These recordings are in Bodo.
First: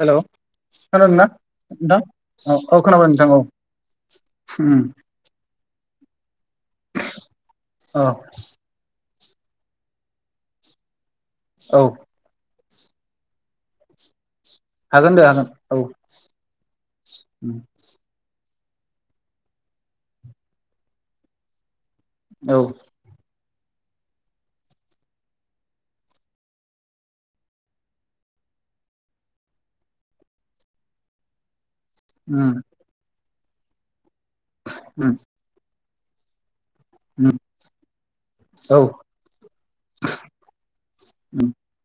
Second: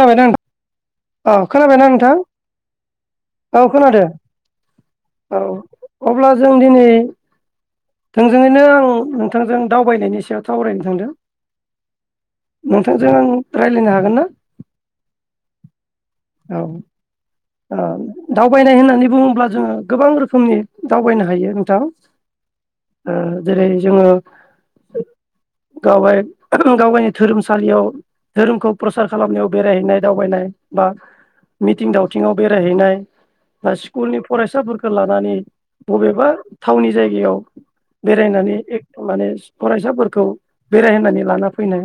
हेल' नोंथां? खोनादों ना औ खोनाबायना नोंथां औ औ खोनाबाय नोंथां औ औ अब्ला जों दिनै औ थोंजोङैनो आं बिथांजों दावबायनायनि सायाव सावरायनो थांदों औ नोंथांजों आं रायलायनो हागोन ना हागोन दे हागोन औ औ उम औ दावबायनाय होननानै बुङोब्ला जोङो गोबां रोखोमनि दावबायनो हायो नोंथां औ ओ जेरै जोङो गाव गावनि धोरोमसालियाव धोरोमखौ प्रसार खालामनायाव बेरायहैनाय दावबायनाय बा मिथिं दा बिथिङाव उम बेरायहैनाय बासि स्कुलनि फरायसाफोरखौ उम लानानै बबेबा थावनि उम जायगायाव बेरायनानै औ माने फरायसाफोरखौ बेरायहोनानै लाना उम फैनाय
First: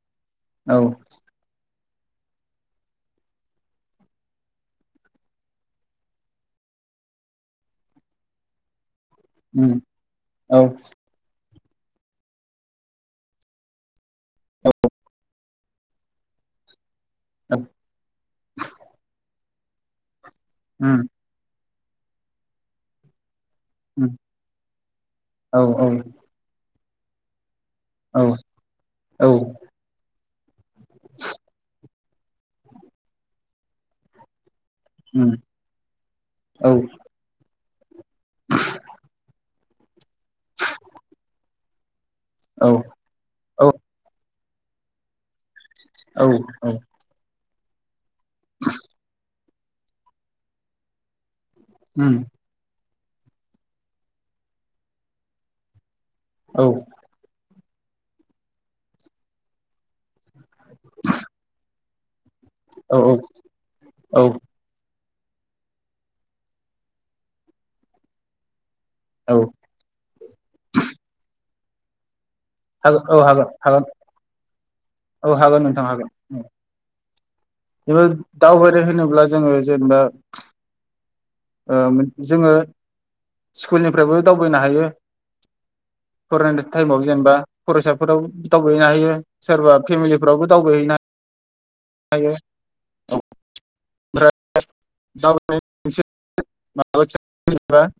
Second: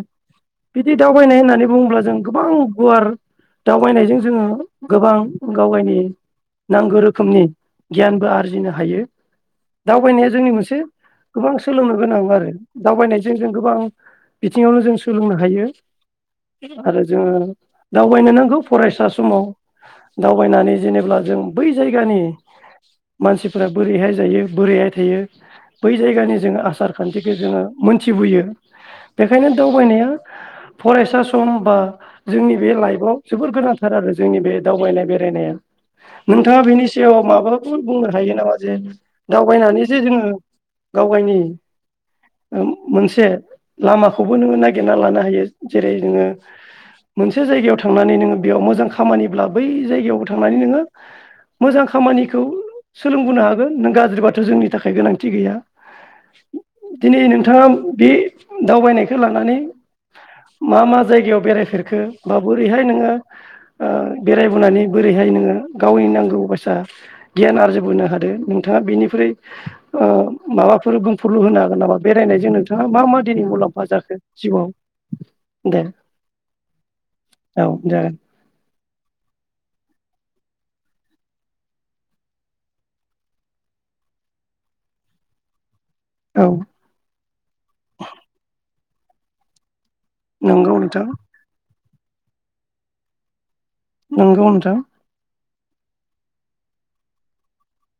औ बिदि दावबायनाय होननानै बुङोब्ला जों गोबां गुवार दावबायनायजों जोङो गोबां गाव गायनि नांगौ रोखोमनि गियानबो आरजिनो हायो उम दावबायनाया जोंनि औ मोनसे गोबां सोलोंनो गोनां आरो दावबायनायजों जों गोबां औ बिथिङावनो जों सोलोंनो हायो आरो जोङो दावबायनो नांगौ फरायसा समाव दावबायनानै औ उम जेनेब्ला जों बै जायगानि मानसि फोरा बोरैहाय उम जायो बोरैहाय थायो औ बै जायगानि जोंङो आसार खान्थिखौ जोङो औ मोनथिबोयो औ उम बेखायनो दावबायनाया फरायसा सम बा जोंनि बे लाइफाव जोबोर गोनांथार आरो जोंनि बे दावबायनाय बेरायनाया नोंथाङा औ बिनि सायाव माबा बुंनो हायो नामा जे दावबायनानै जे जोङो गाव गावनि ओ औ मोनसे औ लामाखौ बो नोङो नागिरना लानो हायो जेरै जोङो औ मोन से जायगायाव थांनानै नोंङो बेयाव मोजां खामानिब्ला बै जायगायावबो थांनानै नोङो मोजां उम औ खामानिखौ सोलोंबोनो हागोन नों गाज्रि बाथ' जोंनि थाखाय गोनांथि गैया औ दिनै नोंथाङा बे दावबायनायखो लानानै मा मा जायगायाव बेरायफेर खो माबोरैहाय औ नोङो ओ औ बेराय बोनानै बोरैहाय नोङो गावनि नांगौ बायसा गियान आरजिबोनो हादो नों थाङा बेनिफ्राय ओ माबाफोर बुंफुरलु होनो गोन नामा बे रायनायजों नोंथाङा हागोन मा मा औ दिनै हागोन मुलाम्फा हागोन जाखो जिउआव औ हागोन दे नोंथां हागोन उम औ ओ जागोन दावबायारि होनो ब्ला जोङो जेनबा ओ मोन जोङो स्कुलनिफ्रायबो दावबायनो हायो औ फरायनाय टाइमाव जेनेबा फरायसाफोराव दाव [unintelligible] फेमिलिफ्रावबो नंगौ नोंथां दावबायहैनाय [unintelligible] नोंगौ नोंथां। [unintelligible] आङो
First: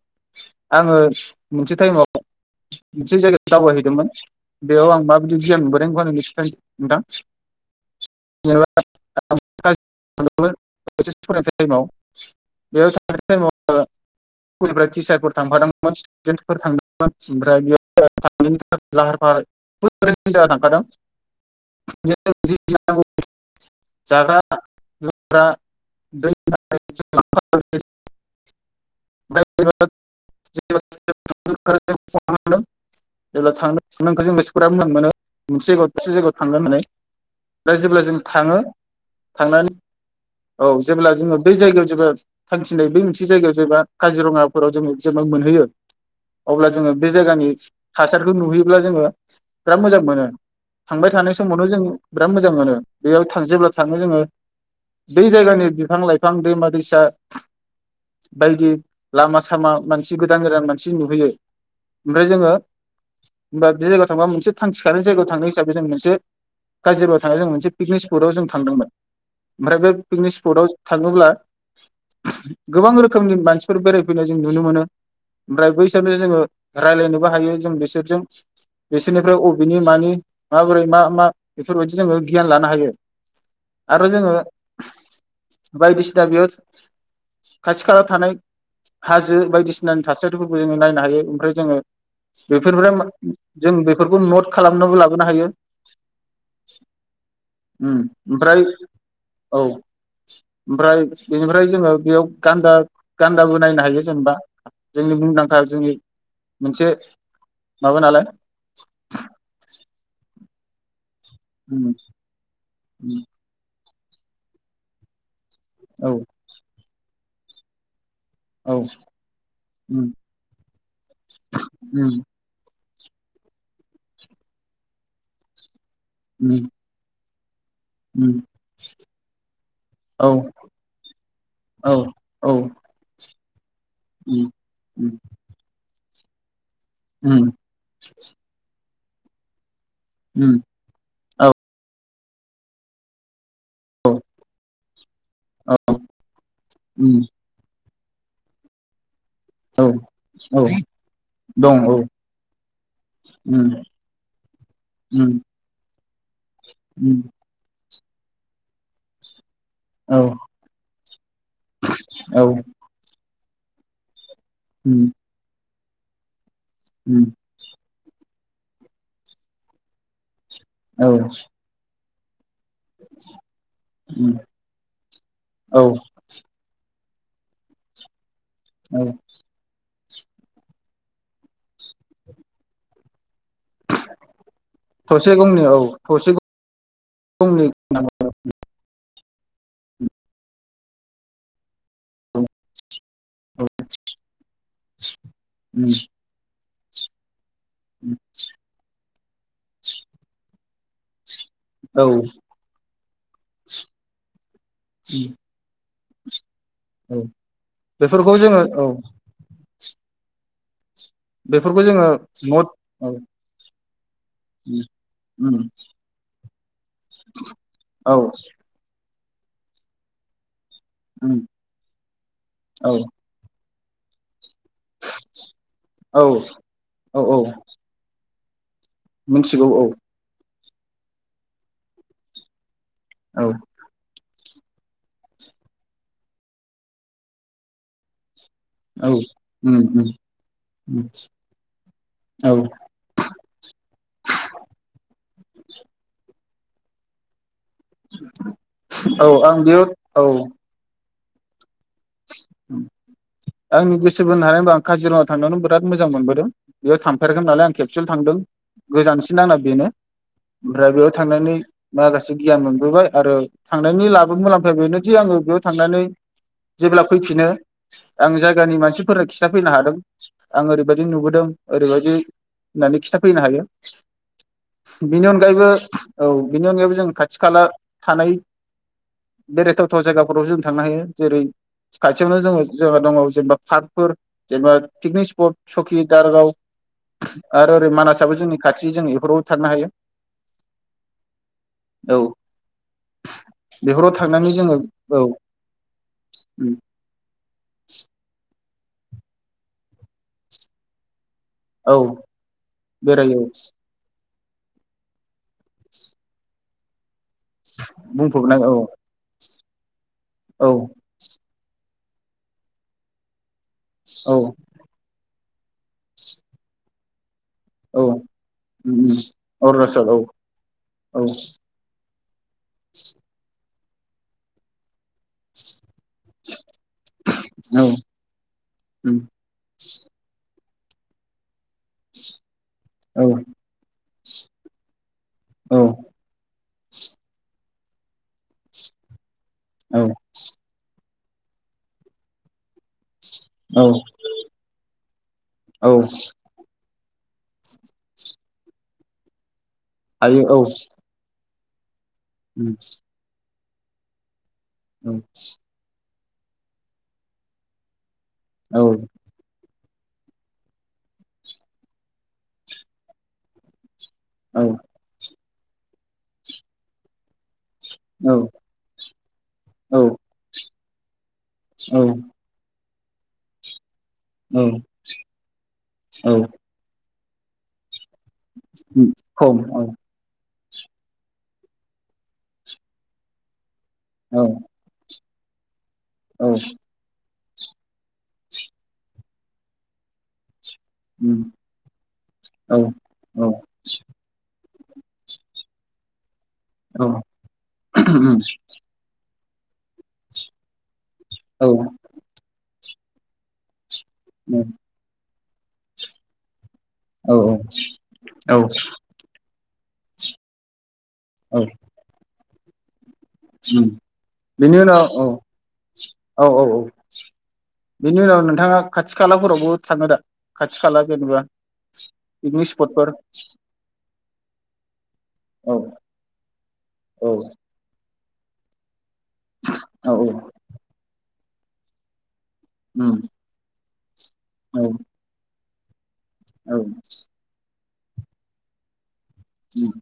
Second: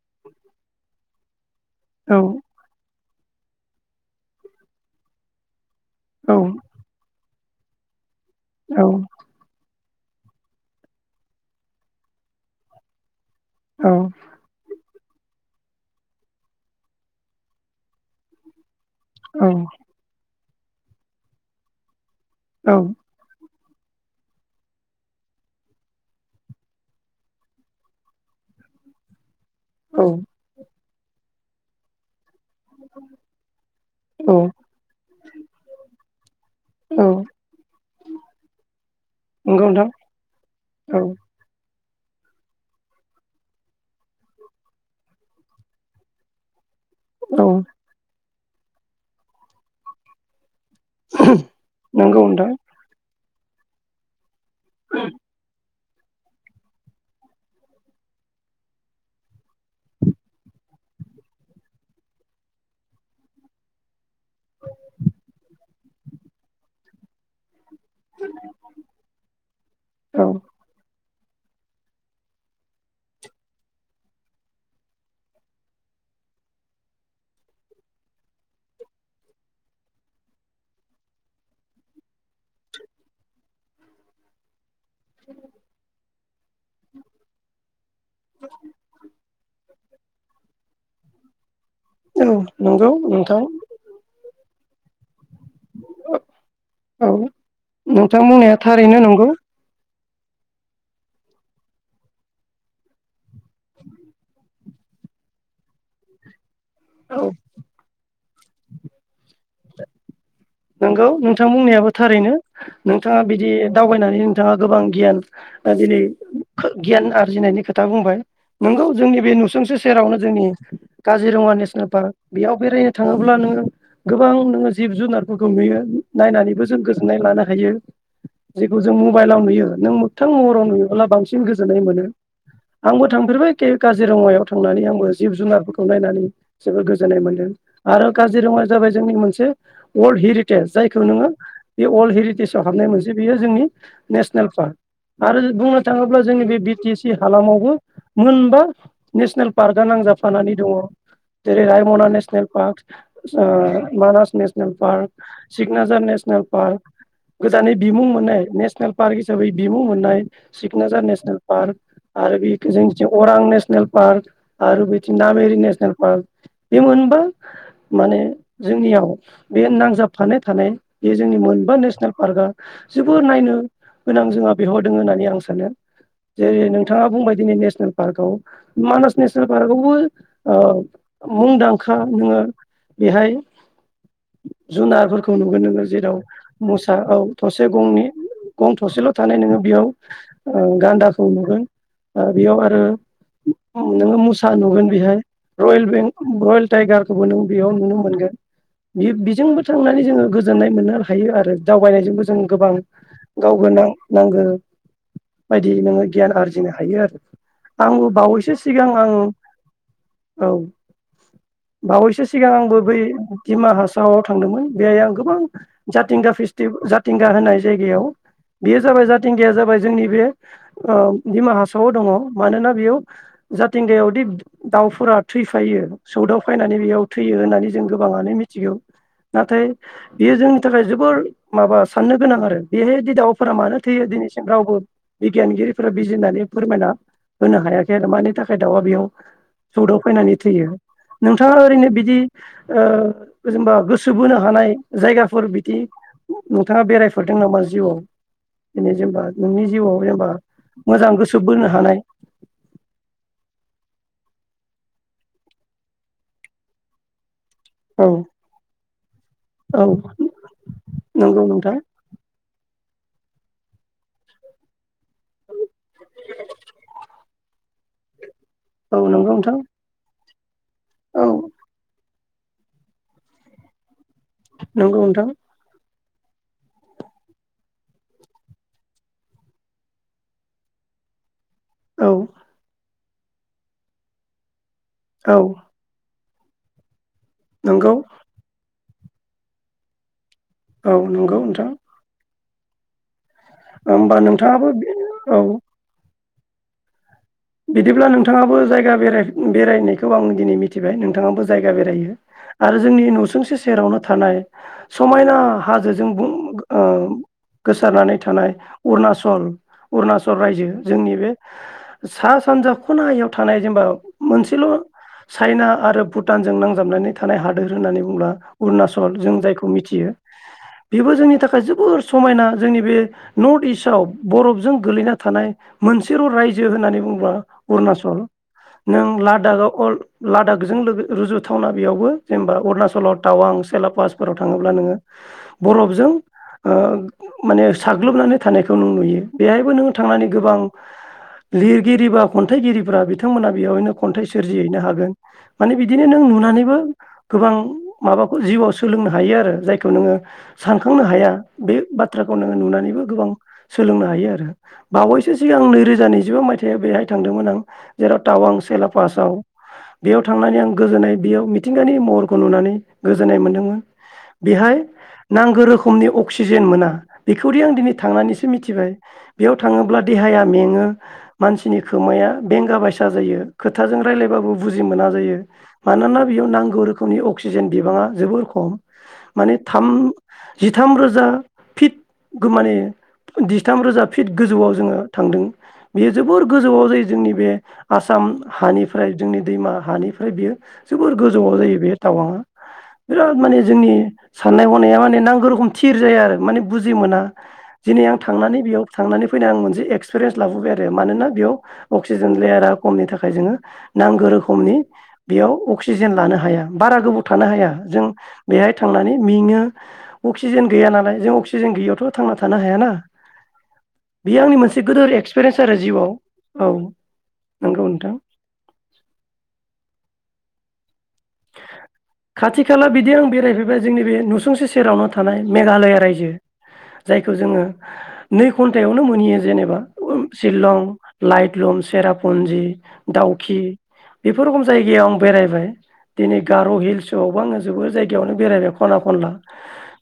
मोनसे टाइमाव औ मोनसे जायगायाव दावबायहैदोंमोन। बेयाव आं माबायदि गियान मोनबो औ [unintelligible] जेनबा औ [unintelligible] [unintelligible] औ फोर थांफादोंमोन स्टुडेन्टफोर थांदोंमोन ओमफ्राय बेयाव लाहार-फाहार औ [unintelligible] जाना थांखादों। औ [unintelligible] जाग्रा लोंग्रा दै औ [unintelligible] [unintelligible] [unintelligible] [unintelligible] ओमफ्राय औ औ जेब्ला जों थाङो। नंगौ थांनानै नोंथां औ जेब्ला जोङो बै जाय जायगायाव जोङो थांखिनाय बेै मोनसे जायगायाव जेबा काजिरङाफोराव जोङो जेनबा मोनहैयो अब्ला जोङो बे जायनि औ थासा रखौ नुहैयोब्ला जोङो बिराद मोजां मोनो। थांबाय थानाय समावथ जों नंगौ बिराद नोंथां मोजां मोनो। बेयाव थांजोब्लाथ थाङो जोङो। बै जायगानि बिफां लाइफां दैमा दैसा बायदि लामा सामा मानसि गोदान गोदान मानसि नुहैयो। ओमफ्राय जोङो होमबा बे जायगायाव थांबा मोनसे थांखिखानाय जायगायाव थांनाय हिसाबै जों मोनसे गाज्रिबाव थानाय जों मोनसे पिकनिक थांदोंमोन। ओमफ्राय बे औ पिकनिक स्पटआव थाङोब्ला गोबां रोखोमनि मानसिफोर बेरायफैनाय जों नुनो मोनो। ओमफ्राय बैसोरनो जोङो राज्लायनोबो हायो जों बिसोरजों बिसोरनिफ्राय अबेनि मानि माबोरै मा मा बेफोर बायदि जोङो गियान लानो हायो। आरो जोङो बायदिसिना बेयाव [unintelligible] खालायाव थानाय हाजो बायदिसि सिनानि थासारिफोरखौ जोङो नायनो हायो ओमफ्राय जोङो औ बेफोरबो नंगौ नोंथां जों बेफोरखौ नट खालामनाबो लाब बोनो हायो औ उम नोंथां बुंनाया ओमफ्राय थारैनो नंगौ औ ओमफ्राय बेनिफ्राय जोङो बेयाव गान्दा गान्दाबो नायनो हायो जेनेबा जोंनि मुंदांखा जोंनि मोनसे औ माबा नालाय [inaudible] नोंगौ नों थां बुंनायाबो उम थारैनो नोंथाङा उम बिदि दावबायनानै नोंथाङा गोबां गियान ओ‌ दिनै औ [unintelligible] गियान आरजिनायनि खोथा बुंबाय औ नोंगौ जोंनि बे नुसुंसे उम सेरावनो जोंनि काजिरङा नेसनेल पार्क उम बेयाव बेराय थाङोब्ला नोङो गोबां नोङो जिब जुनार फोरखौ नुयो नायनानैबो उम जों गोजोननाय लानो हायो उम जेखौ जों मबाइलाव नुयो नों मोगथां औ महराव नुयोबोब्ला बांसिन गोजोननाय औ मोनो औ आंबो थांफेरबाय एखे काजिरङायाव उम थांनानै आंबो उम जिब जुनारफोरखौ खौ नायनानै जोबोद गोजोननाय मोनदों आरो काजिरङाया जाबाय जोंनि मोनसे अलड उम हेरिटेज जायखौ नोङो औ बे अलड हेरि सआव हाबनाय मोनसे बेयो जोंनि औ नेसनेल पार्क आरो औ बुंनो थाङोब्ला जोंनि बे बि टि ए सि उम हालामावबो मोनबा नेसनेल पार्कआ औ नांजाबफानानै औ दङ जेरै दं औ रायमना नेसनेल पार्क उम मानास नेसनेल पार्क उम सिगनाजार नेेसनेल पार्क उम गोजानि बिमुं मोननाय नेसनेल पार्क हिसाबै बिमुं औ मोननाय सिकनाजार नेसनेल पार्क आरो औ बे जोंनि अरां नेसनेल नेसनेल पार्क आरो उम बेदिनो नामिरि नेसनेल औ बे मोनबा उम माने जोंनियाव बे नांजाबफानाय थानाय औ बे जोंनि मोनबा नेसनेल पार्कआ जोबोर नायनो गोनां उम जोंहा बेवहायदों होननानै आं सानो औ जेरै नों नोंथाङा बुंबाय दिनै नेसनेल पार्कआव औ मानास नेसनेल पार्क आवबो ओ मुंदांखा नोङो बेहाय जुनारफोरखौ थसे नुगोन गंनि औ नोङो जेराव थसे मोसा औ थसे गंनि गं थसेल' थानाय नोङो बेयाव ओ गान्दाखौ नुगोन बेयाव आरो नोङो मुसा नुगोन बेहाय रयेल बें रयेल टाइगारखौबो नों बेयाव नुनो मोनगोन बे बेजोंबो थांनानै जोङो गोजोननाय मोननो हायो आरो औ दावबायनायजोंबो जों गोबां गावनो नां नांगौ बायदि नोङो गियान आरजिनो हायो औ आरो आंबो बेफोरखौ बावैसो जोङो औ सिगां आं औ बेफोरखौ जोङो बावैसो सिगां नट आंबो बै औ [unintelligible] आव थांदोंमोन बेहाय आं गोबां उम जाथिंगा फेस्टि जाथिंगा होनाय जायगायाव औ बेयो जाबाय मिथिंगाया जाबाय जोंनि बे उम दिमा हासाव दङ मानोना औ बेयाव जा थिंगायावदि दाउफोरा थैफायो औ सौदाव फैनानै बेयाव औ थैयो औ होननानै जों गोबाङानो मिथिगौ नाथाय मिथिगौ औ बेयो जोंनि नि थाखाय जोबोर माबा साननो गोनां आरो बेहाय बि औ दावाफोरा मानो थैयो दिनैसि रावबो बिगियानगिरिफोरा बिज होननानै फोरमायना होनो हायाखै आरो मानि थाखाय खाय दाउआ बेयाव औ उम सौदाव उम फैनानै थैयो उम नोंथाङा ओरैनो बिदि औ ओ जेनबा गोसो बोनो हानाय जायगाफोर बिदि नोंथाङा बेरायफरदों नामा जिउआव जेनेबा नोंनि आं बेयाव जिउआव औ जेनेबा मोजां गोसो सोबबोनो हानाय आंनि गोस बोनो हानाया आं काजिरङा थांनायावनो बिराद मोजां मोनबोदों बेयाव थांफेर नालाय आं औ खेबसेल' थांदों गोजानसिन आंना औ बेनो ओमफ्राय बेयाव नंगौ थांनानै नोंथां माखासे गियान मोनबोबाय आरो थांनायनि लाबो मुलाम्फाया बेनोदि आङो बेयाव थांनानै जेब्ला फैफिनो आं जायगानि औ मानसिफोरनो नंगौ नोंथां खिन्थाफैनो हादों आं ओरैबायदि औ नुबोदों ओरैबायदि होननानै खिथाफैनो हायो नंगौ बेनि नोंथां अनगायैबो औ बेनि अनगायैबो जों खाथि खाला थानाय बेरायथावथाव जायगाफोराव जों थांनो हायो जेरै औ खाथियावनो जोङो दङ जेनेबा पार्कफोर जेनेबा पिकनिक औ स्पर्ट सौखि दारागाव आरो ओरै नंगौ मानासाबो जोंनि खाथि जों बेफोरावबो थांनो हायो औ नंगौ नोंथां औ बेफोराव होमबा थांनानै नोंथाङाबो बे औ उम बिदिब्ला नोंथाङाबो जायगा बेरायनायखौ आं दिनै मिथिबाय नोंथाङाबो जायगा औ बेरायो आरो जोंनि बेरायो न'सुंसे सेरावनो थानाय समायना हाजोजों बुं गोसारनानै थानाय बुंफबनाय औ अरुनाचल अरुनाचल रायजो औ जोंनि बे सा सानजा खनायाव थां थानाय जेनेबा औ मोनसेल' चाइना आरो भुटानजों नांजाबनायनि थाखाय थानाय हादोर होननानै औ बुङोब्ला अरुणाचल जों जायखौ अरुणाचल मिथियो औ बेबो औ जोंनि थाखाय जोबोर समायना जोंनि बे नर्थ इस्ट औ बरफजों गोलैना थानाय मोनसेल' रायजो होननानै बुंबा औ अुणचल नों लाडाक आव लाडाक जों लोगो रुजुथावना बेयावबो जेनेबा अरुणाचलाव औ टावां सेलापासफोराव थाङोब्ला नोङो औ बरफजों ओ माने साग्लोबनानै थानायखौ जों नुयो। बेहायबो नोङो औ थांनानै गोबां लिरगिरि बा खन्थाइगिरिफोरा बिदि बिथांमोना औ बेवहायनो खन्थाइ सोरजिहैनो हागोन माने औ बिदिनो नों नुनानैबो गोबां माबाखौ जिउआव सोलोंनो हायो आरो जाय खौ नोङो हायो औ सानखांनो हाया। बे बाथ बाथ्राखौ नोङो नुनानैबो गोबां सोलोंनो हायो आरो। बावैसो सिगां नैरोजा नैजि नैजिबा मायथाइयाव बेहाय थांदोंमोन आं। जेराव टावां औ चेला पासाव बेयाव थांनानै आं गोजोननाय बेयाव मिथिंगानि महरखौ नुनानै गोजोननाय मोन्दोंमोन। बिहाय नांगौ रोखोमनि अक्सिजेन मोना बेखौदि आं दिनै औ थांनानैसो मिथिबाय बेयाव औ थाङोब्ला देहाया मेङो मानसिनि खोमाया बेंगा बायसा जायो। खोथाजों रायलायबाबो बुजि मोना जायो मानोना औ बेयाव नांगौ रोखोम नि अक्सिजेन बिबाङा जोबोर खम माने खम औ थाम जिथाम रोजा फिट गो माने दि जि थाम रोजा फिट औ गोजौआव जोङो थांदों बेयो जोबोर औ गोजौआव जायो जोंनि बे आसाम हानिफ्राय जोंनि दैमा हानिफ्राय बियो जोबोर उम, गोजौआव जायो बे टावांआ औ बिराद औ माने जोंनि साननाय गनाया माने नांगौ रोखोम थिर जाया आरो माने बुजि औ मोना दिनै आं थांनानै बेयाव थांनानै फैनो आं मोन एक्सपिरियेन्स लाबोबाय आरो मानोना औ बेयाव अक्सिजेन लेयारा खमनि थाखाय जोङो नांगौ रोखोमनि बेयाव अक्सिजेन लानो हाया बारा गोबाव औ थानो हाया जों औ बेहाय थांनानै मेङो अक्सिजेन गैया नालाय जों औ अक्सिजेन गैयैयावथ' थांना थाना हाया ना उम बिनि उनाव औ एक्सपिरियेन्स आरो जिउआव औ औ औ नंगौ नोंथां बेनि उनाव नोंथाङा खाथि खालाफोरावबो थाङो दा खाथि खाला जेनेबा खाथि पिकनिक खाला स्पटफोर बिदि आं बेरायफैबाय जोंनि बे नुसुंसे सेरावनो थानाय औ मेघालया रायजो औ जायखौ जोङो नै घन्टायाव नो मोनहोयो जेनेबा औ शिलं लाइट लुम सेराप फुन्जि उम दाउखि बेफोर रखम औ जायगायाव आं बेरायबाय दिनै गार' औ उम हिल्स अबावबो आङो जोबो जाय गायावनो बेरायबाय खना खनला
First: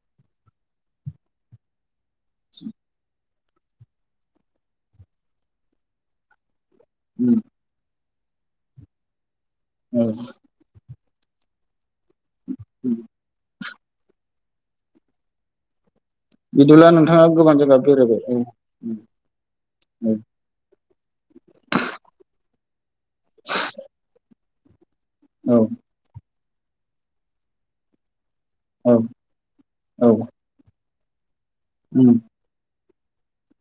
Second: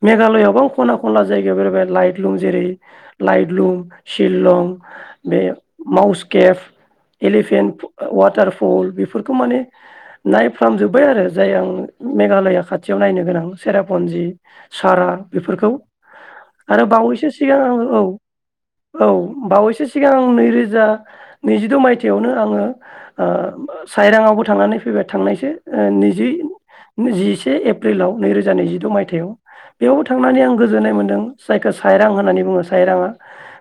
मेघालयावबो खना खनला जायगायाव बेरायबाय लाइट लुम जेरै लाइटलुम शिलं बे माउस केफ उम एलिफेन्ट प ओ वाटारफल बेफोर खौ माने औ नायफ्राम जोब बाय आरो जाय आं मेघालया उम। खाथियाव नायनो गोनां चेरापन्जि सारा बेफोरखौ आरो बिदिब्ला नोंथाङा बावैसो गोबां सिगां आङो जायगा औ बेरायबाय उम औ बावैसो सिगां आं नैरोजा नैजिद' मायथाइयावनो आङो ओ साइरांआवबो थांनानै फैबाय थांनायसो औ ओ नैजि नो जिसे एप्रिलाव नैरोजा नैजिद' औ मायथाइयाव बेयावबो औ थांनानै आं गोजोननाय मोन दों जायखौ सायरां उम होननानै बुङो साइराङा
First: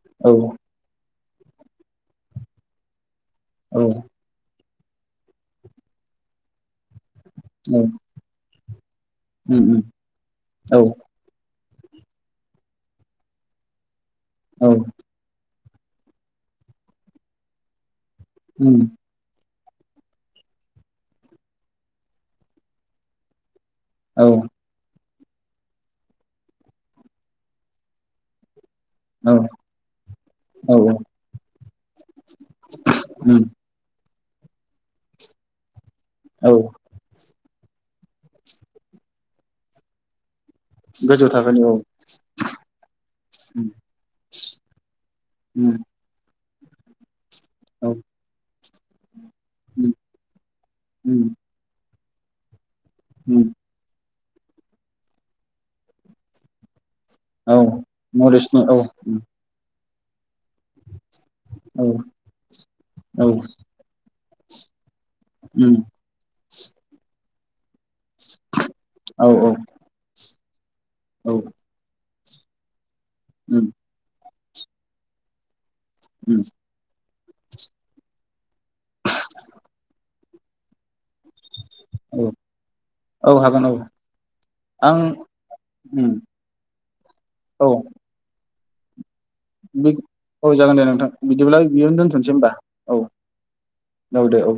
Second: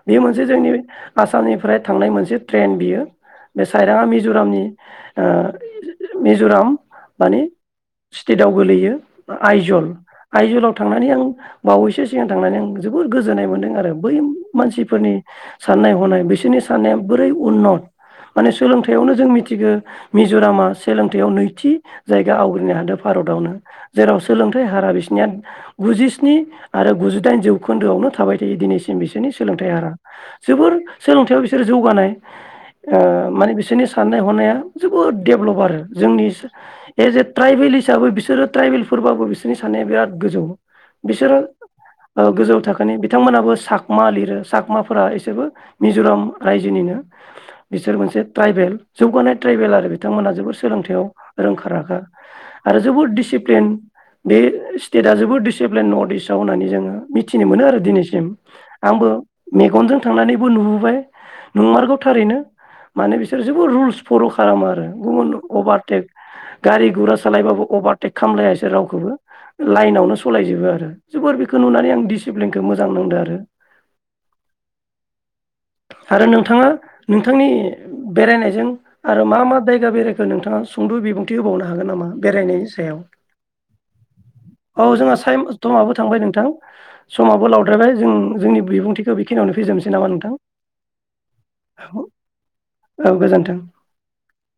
बेयो औ मोनसे जोंनि आसामनिफ्राय थांनाय मोनसे ट्रेन बियो बे औ साइराङा मिज'रामनि मिज'राम माने उम स्टेटाव गोलैयो उम आइजल आइजलाव औ थांनानै आं बावैसो सिगां थांनानै आं जोबोर गोजोन्नाय मोनदों आरो बै औ मानसिफोरनि साननाय हनाय बिसोरनि साननाया बोरै उननत माने उम सोलोंथाइयावनो जों मिथि गो मिज'रामा सोलोंथायाइयाव नैथि जायगा आवग्रिनो हादों भारतावनो जेराव औ सोलोंथाइ हारा बिसिना गुजिस्नि आरो गुजिदाइन जौखोन्दोआवनो थाबाय थायो दिनैसिम बिसोरनि सोलोंथाइ हारआ औ जोबोर सोलोंथायाव बिसोर जौगानाय उम माने बिसोरनि साननाय हनाया जोबोद देडेभेलप आरो जोंनि औ ए जे ट्राइबेल हिसाबै बिसोरो ट्राइबेलफोरबाबो बिसोरनि साननाया बिराद गोजौ गोजौ बिसोरो थाखोनि औ उम गोजौ थाखोनि बिथांमोनाबो साकमा लिरो साकमाफोरा एसोबो उम, मिज'राम रायजोनिनो। औ बिसोर मोनसे ट्राइबेल जौगानाय ट्राइबेल आरो उम, बिथांमोनहा जोबोर उम, सोलोंथायाव आगा आरो जोबोद उम, दिसिप्लेन बे स्टेटा जोबोद दिसिप्लेन नर्थ इस्टआव होननानै जोङो। मिथिनो औ मोनो आरो दिनैसिम नलेजनि औ आंबो उम, मेगनजों। थांनानैबो नुबोबाय औ नंमारगौ थारैनो माने औ बिसोर जोबोर रुल्स फल' खालामो आरो। गुबुन उम, अभारटेक गारि गुरा सालायबाबो अभार टेक खालामलायासै रावखौबो औ औ लाइनावनो सलायजोबो आरो। औ जोबोर बेखौ नुनानै आं दिस सिबलिंग खो मो मोजां नांदो आरो। उम, आरो उम, नोंथाङा? नोंथांनि बेरायनायजों आरो मा मा जायगा बेेराय खो नोंथाङा फुंद' बिबुं थि होबावनो हागोन नामा औ बेरायनायनि सायाव औ हागोन औ औ आं जोंहा साइम समाबो उम, थांबाय नोंथां समाबो औ लावद्रायबाय जों जोंनि बिबुंथि औ जागोन दे नोंथां बिदिब्लाय बेयावनो दोनथ'नोसै होनबा औ औ दे ओ।